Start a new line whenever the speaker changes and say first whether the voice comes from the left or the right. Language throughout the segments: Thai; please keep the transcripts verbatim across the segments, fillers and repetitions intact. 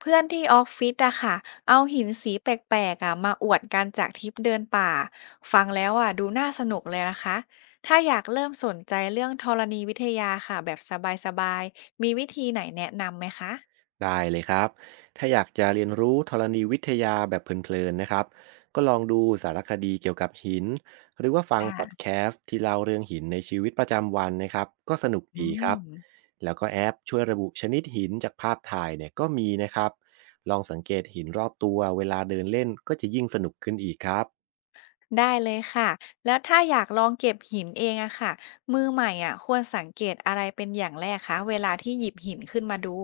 left: เพื่อนที่ออฟฟิศอะค่ะเอาหินสีแปลกๆอะมาอวดกันจากทริปเดินป่า ฟังแล้วอะดูน่าสนุกเลยนะคะ ถ้าอยากเริ่มสนใจเรื่องธรณีวิทยาค่ะแบบสบายๆ มีวิธีไหนแนะนำไหมคะ
right: ได้เลยครับ ถ้าอยากจะเรียนรู้ธรณีวิทยาแบบเพลินๆนะครับก็ลองดูสารคดีเกี่ยวกับหิน หรือว่าฟังพอด
left: ค่ะ
right: แคสต์ที่เล่าเรื่องหินในชีวิตประจำวันนะครับก็สนุก
left: อื
right: ดีครั
left: ม
right: บ แล้วก็แอปช่วยระบุชนิดหินจากภาพถ่ายเนี่ยก็มีนะครับลองสังเกตหินรอบตัวเวลาเดินเล่นก็จะยิ่งสนุกขึ้นอีกครับ
left: ได้เลยค่ะ แล้วถ้าอยากลองเก็บหินเองอะค่ะ มือใหม่อะควรสังเกตอะไรเป็นอย่างแรกคะเวลาที่หยิบหินขึ้นมาดู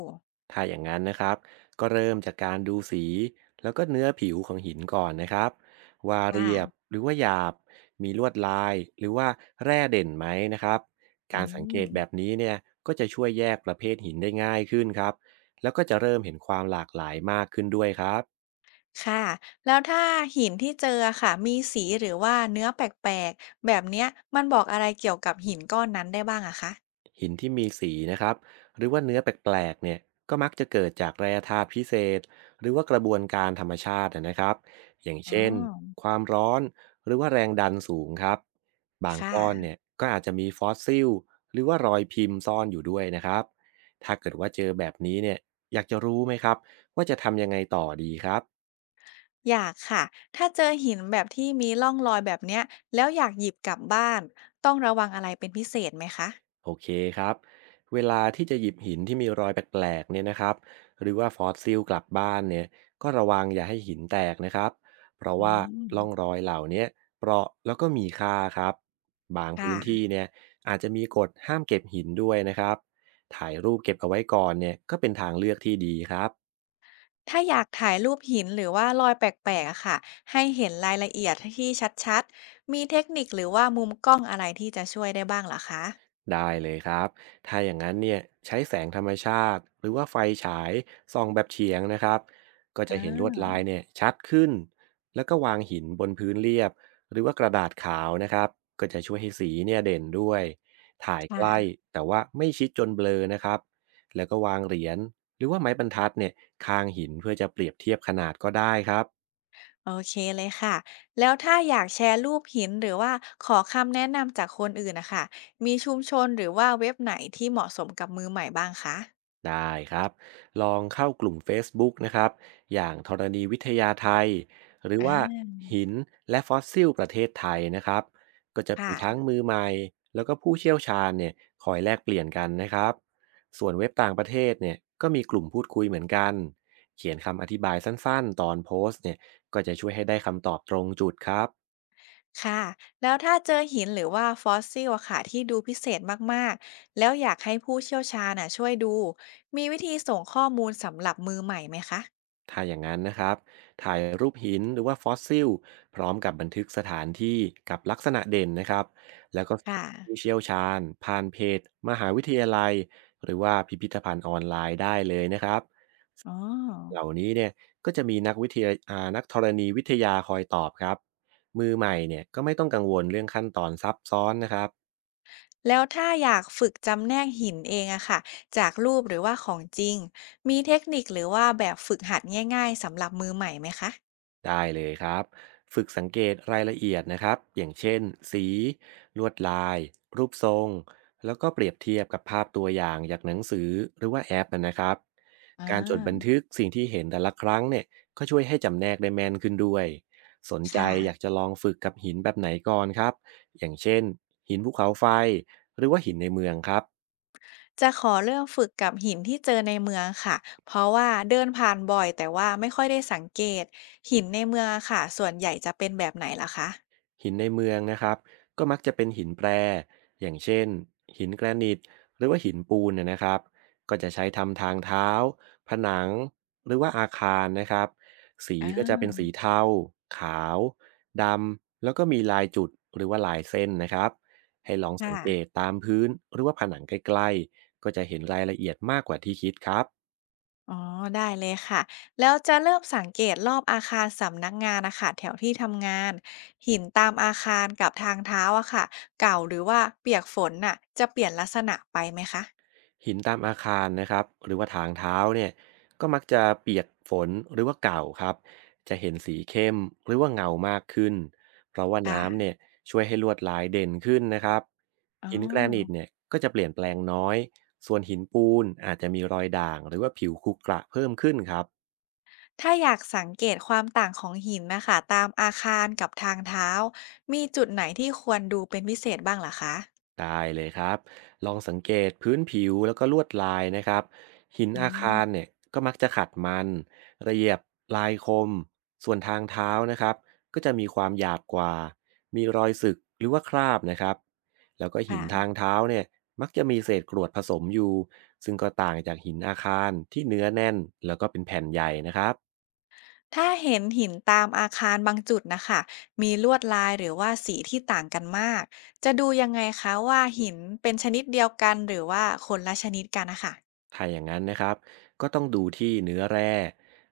right: ถ้าอย่างนั้นนะครับก็เริ่มจากการดูสีแล้วก็เนื้อผิวของหินก่อนนะครับว่า
left: ค่ะ
right: เรียบหรือว่าหยาบมีลวดลายหรือว่าแร่เด่นไหมนะครับ
left: อื
right: การสังเก
left: ม
right: ตแบบนี้เนี่ยก็จะช่วยแยกประเภทหินได้ง่ายขึ้นครับแล้วก็จะเริ่มเห็นความหลากหลายมากขึ้นด้วยครับ
left: ค่ะแล้วถ้าหินที่เจอค่ะมีสีหรือว่าเนื้อแปลกๆแบบเนี้ยมันบอกอะไรเกี่ยวกับหินก้อนนั้นได้บ้างอะคะ
right: หินที่มีสีนะครับหรือว่าเนื้อแปลกๆเนี่ยก็มักจะเกิดจากแร่ธาตุพิเศษหรือว่ากระบวนการธรรมชาตินะครับอย่าง
left: อ๋อ
right: เช่นความร้อนหรือว่าแรงดันสูงครับบางก้อน
left: ค่ะ
right: เนี่ยก็อาจจะมีฟอสซิลหรือว่ารอยพิมพ์ซ่อนอยู่ด้วยนะครับถ้าเกิดว่าเจอแบบนี้เนี่ยอยากจะรู้ไหมครับว่าจะทำยังไงต่อดีครับ
left: อยากค่ะถ้าเจอหินแบบที่มีร่องรอยแบบเนี้ยแล้วอยากหยิบกลับบ้านต้องระวังอะไรเป็นพิเศษไหมคะ
right: โอเคครับเวลาที่จะหยิบหินที่มีรอยแปลกๆเนี่ยนะครับหรือว่าฟอสซิลกลับบ้านเนี่ยก็ระวังอย่าให้หินแตกนะครับเพราะ
left: อื
right: ว่าร่องร
left: ม
right: อยเหล่าเนี้ยเปราะแล้วก็มีค่าครับบาง
left: ค่ะ
right: พื้นที่เนี่ยอาจจะมีกฎห้ามเก็บหินด้วยนะครับถ่ายรูปเก็บเอาไว้ก่อนเนี่ยก็เป็นทางเลือกที่ดีครับ
left: ถ้าอยากถ่ายรูปหินหรือว่ารอยแปลกๆอะค่ะให้เห็นรายละเอียดที่ชัดๆมีเทคนิคหรือว่ามุมกล้องอะไรที่จะช่วยได้บ้างเหรอคะ
right: ได้เลยครับ ถ้าอย่างนั้นเนี่ยใช้แสงธรรมชาติหรือว่าไฟฉายส่องแบบเฉียงนะครับก็
left: อ่
right: จะเห็นลว
left: า
right: ดลายเนี่ยชัดขึ้นแล้วก็วางหินบนพื้นเรียบหรือว่ากระดาษขาวนะครับก็จะช่วยให้สีเนี่ยเด่นด้วยถ่ายใกล้
left: ค่ะ
right: แต่ว่าไม่ชิดจนเบลอนะครับแล้วก็วางเหรียญหรือว่าไม้บรรทัดเนี่ยคางหินเพื่อจะเปรียบเทียบขนาดก็ได้ครับ
left: โอเคเลยค่ะ แล้วถ้าอยากแชร์รูปหินหรือว่าขอคำแนะนำจากคนอื่นนะคะมีชุมชนหรือว่าเว็บไหนที่เหมาะสมกับมือใหม่บ้างคะ
right: ได้ครับลองเข้ากลุ่ม เฟซบุ๊ก นะครับอย่างธรณีวิทยาไทยหรือ
left: อ่
right: ว่า
left: า
right: หินและฟอสซิลประเทศไทยนะครับก็จะมีทั้
left: ค่ะ
right: งมือใหม่แล้วก็ผู้เชี่ยวชาญเนี่ยคอยแลกเปลี่ยนกันนะครับส่วนเว็บต่างประเทศเนี่ยก็มีกลุ่มพูดคุยเหมือนกันเขียนคำอธิบายสั้นๆตอนโพสต์เนี่ยก็จะช่วยให้ได้คำตอบตรงจุดครับ
left: ค่ะแล้วถ้าเจอหินหรือว่าฟอสซิลอะค่ะที่ดูพิเศษมากๆแล้วอยากให้ผู้เชี่ยวชาญน่ะช่วยดูมีวิธีส่งข้อมูลสำหรับมือใหม่ไหมคะ
right: ถ้าอย่างนั้นนะครับถ่ายรูปหินหรือว่าฟอสซิลพร้อมกับบันทึกสถานที่กับลักษณะเด่นนะครับ
left: ค่ะ
right: ผู้เชี่ยวชาญผ่านเพจมหาวิทยาลัยหรือว่าพิพิธภัณฑ์ออนไลน์ได้เลยนะครับ
left: อ๋อ
right: เหล่านี้เนี่ยก็จะมีนักวิทยาอ่านักธรณีวิทยาคอยตอบครับมือใหม่เนี่ยก็ไม่ต้องกังวลเรื่องขั้นตอนซับซ้อนนะครับ
left: แล้วถ้าอยากฝึกจำแนกหินเองอะค่ะจากรูปหรือว่าของจริงมีเทคนิคหรือว่าแบบฝึกหัดง่ายๆสำหรับมือใหม่ไหมคะ
right: ได้เลยครับ ฝึกสังเกตรายละเอียดนะครับ อย่างเช่นสีลวดลายรูปทรงแล้วก็เปรียบเทียบกับภาพตัวอย่างจากหนังสือหรือว่าแอปนะครับ
left: อ่
right: การจดบัน
left: า
right: ทึกสิ่งที่เห็นแต่ละครั้งเนี่ยก็ช่วยให้จำแนกได้แม่นขึ้นด้วย สนใจ
left: ค่ะ
right: อยากจะลองฝึกกับหินแบบไหนก่อนครับอย่างเช่นหินภูเขาไฟหรือว่าหินในเมืองครับ
left: จะขอเริ่มฝึกกับหินที่เจอในเมืองค่ะเพราะว่าเดินผ่านบ่อยแต่ว่าไม่ค่อยได้สังเกตหินในเมืองอะค่ะส่วนใหญ่จะเป็นแบบไหนล่ะคะ
right: หินในเมืองนะครับก็มักจะเป็นหินแปรอย่างเช่นหินแกรนิตหรือว่าหินปูนนะนะครับก็จะใช้ทำทางเท้าผนังหรือว่าอาคารนะครับสี
left: อ่
right: ก็จะ
left: า
right: เป็นสีเทาขาวดำแล้วก็มีลายจุดหรือว่าลายเส้นนะครับให้ลองสังเก
left: ค่ะ
right: ตตามพื้นหรือว่าผนังใกล้ๆก็จะเห็นรายละเอียดมากกว่าที่คิดครับ
left: อ๋อได้เลยค่ะแล้วจะเริ่มสังเกตรอบอาคารสำนักงานนะคะแถวที่ทำงานหินตามอาคารกับทางเท้าอะค่ะเก่าหรือว่าเปียกฝนน่ะจะเปลี่ยนลักษณะไปไหมคะ
right: หินตามอาคารนะครับหรือว่าทางเท้าเนี่ยก็มักจะเปียกฝนหรือว่าเก่าครับจะเห็นสีเข้มหรือว่าเงามากขึ้นเพราะว่าน้ำ
left: ค่ะ
right: เนี่ยช่วยให้ลวดลายเด่นขึ้นนะครับ
left: อ๋อ
right: หินแกรนิตเนี่ยก็จะเปลี่ยนแปลงน้อยส่วนหินปูนอาจจะมีรอยด่างหรือว่าผิวขรุขระเพิ่มขึ้นครับ
left: ถ้าอยากสังเกตความต่างของหินนะคะตามอาคารกับทางเท้ามีจุดไหนที่ควรดูเป็นพิเศษบ้างเหรอคะ
right: ได้เลยครับลองสังเกตพื้นผิวแล้วก็ลวดลายนะครับหิน
left: อื
right: อาคาร
left: ม
right: เนี่ยก็มักจะขัดมันละเอียบลายคมส่วนทางเท้านะครับก็จะมีความหยาบกว่ามีรอยสึกหรือว่าคราบนะครับแล้วก็หินทาง
left: ค่ะ
right: เท้าเนี่ยมักจะมีเศษกรวดผสมอยู่ซึ่งก็ต่างจากหินอาคารที่เนื้อแน่นแล้วก็เป็นแผ่นใหญ่นะครับ
left: ถ้าเห็นหินตามอาคารบางจุดนะคะมีลวดลายหรือว่าสีที่ต่างกันมากจะดูยังไงคะว่าหินเป็นชนิดเดียวกันหรือว่าคนละชนิดกันนะคะ
right: ถ้าอย่างนั้นนะครับก็ต้องดูที่เนื้อแร่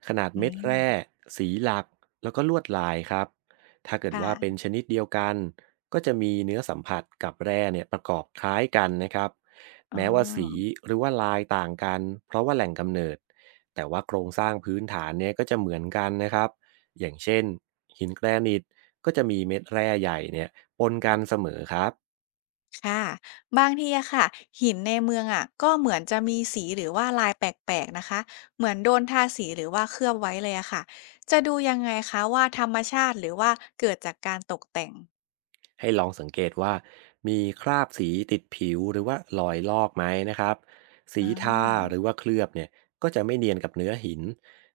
right: ขนาด
left: อื
right: เม็ดแร่
left: ม
right: สีหลักแล้วก็ลวดลายครับถ้าเกิดว่าเป็
left: ค่ะ
right: นชนิดเดียวกันก็จะมีเนื้อสัมผัสกับแร่เนี่ยประกอบคล้ายกันนะครับ
left: อ๋อ
right: แม้ว่าสีหรือว่าลายต่างกันเพราะว่าแหล่งกำเนิดแต่ว่าโครงสร้างพื้นฐานเนี่ยก็จะเหมือนกันนะครับอย่างเช่นหินแกรนิตก็จะมีเม็ดแร่ใหญ่เนี่ยปนกันเสมอครับ
left: ค่ะบางทีอะค่ะหินในเมืองอะก็เหมือนจะมีสีหรือว่าลายแปลกๆนะคะเหมือนโดนทาสีหรือว่าเคลือบไว้เลยอะค่ะจะดูยังไงคะว่าธรรมชาติหรือว่าเกิดจากการตกแต่ง
right: ให้ลองสังเกตว่ามีคราบสีติดผิวหรือว่ารอยลอกไหมนะครับ
left: อ่
right: สีทา
left: า
right: หรือว่าเคลือบเนี่ยก็จะไม่เนียนกับเนื้อหิน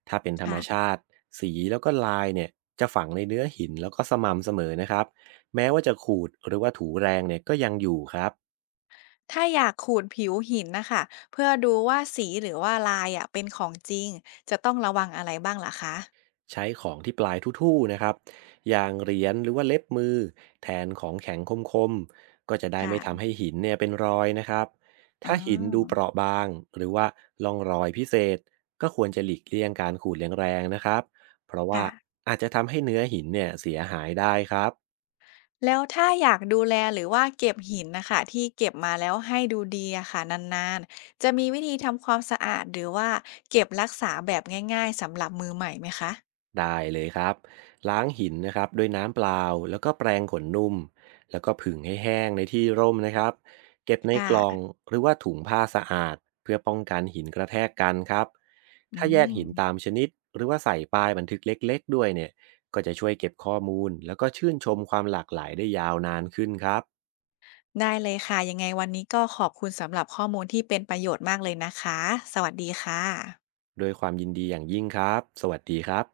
right: ถ้าเป็นธรรม
left: ค่ะ
right: ชาติสีแล้วก็ลายเนี่ยจะฝังในเนื้อหินแล้วก็สม่ำเสมอนะครับแม้ว่าจะขูดหรือว่าถูแรงเนี่ยก็ยังอยู่ครับ
left: ถ้าอยากขูดผิวหินนะคะเพื่อดูว่าสีหรือว่าลายอะเป็นของจริงจะต้องระวังอะไรบ้างลหรอคะ
right: ใช้ของที่ปลายทู่ๆนะครับอย่างเหรียญหรือว่าเล็บมือแทนของแข็งคมๆก็จะได้ไม่ทำ
left: ค่ะ
right: ให้หินเนี่ยเป็นรอยนะครับ
left: อ๋
right: ถ้าหินดูเป
left: อ
right: ราะบางหรือว่าล่องรอยพิเศษก็ควรจะหลีกเลี่ยงการขูดแรงๆนะครับ เพราะว่า
left: ค่ะ
right: อาจจะทำให้เนื้อหินเนี่ยเสียหายได้ครับ
left: แล้วถ้าอยากดูแลหรือว่าเก็บหินนะคะที่เก็บมาแล้วให้ดูดีอะค่ะนานๆจะมีวิธีทำความสะอาดหรือว่าเก็บรักษาแบบง่ายๆสำหรับมือใหม่ไหมคะ
right: ได้เลยครับล้างหินนะครับด้วยน้ำเปล่าแล้วก็แปรงขนนุ่มแล้วก็ผึ่งให้แห้งในที่ร่มนะครับเก็บใน
left: ค่
right: กล่อง
left: ะ
right: หรือว่าถุงผ้าสะอาดเพื่อป้องกันหินกระแทกกันครับ
left: อื
right: ถ้าแยก
left: ม
right: หินตามชนิดหรือว่าใส่ป้ายบันทึกเล็กๆด้วยเนี่ยก็จะช่วยเก็บข้อมูลแล้วก็ชื่นชมความหลากหลายได้ยาวนานขึ้นครับ
left: ได้เลยค่ะยังไงวันนี้ก็ขอบคุณสำหรับข้อมูลที่เป็นประโยชน์มากเลยนะคะสวัสดีค่ะ
right: โดวยความยินดีอย่างยิ่งครับสวัสดีครับ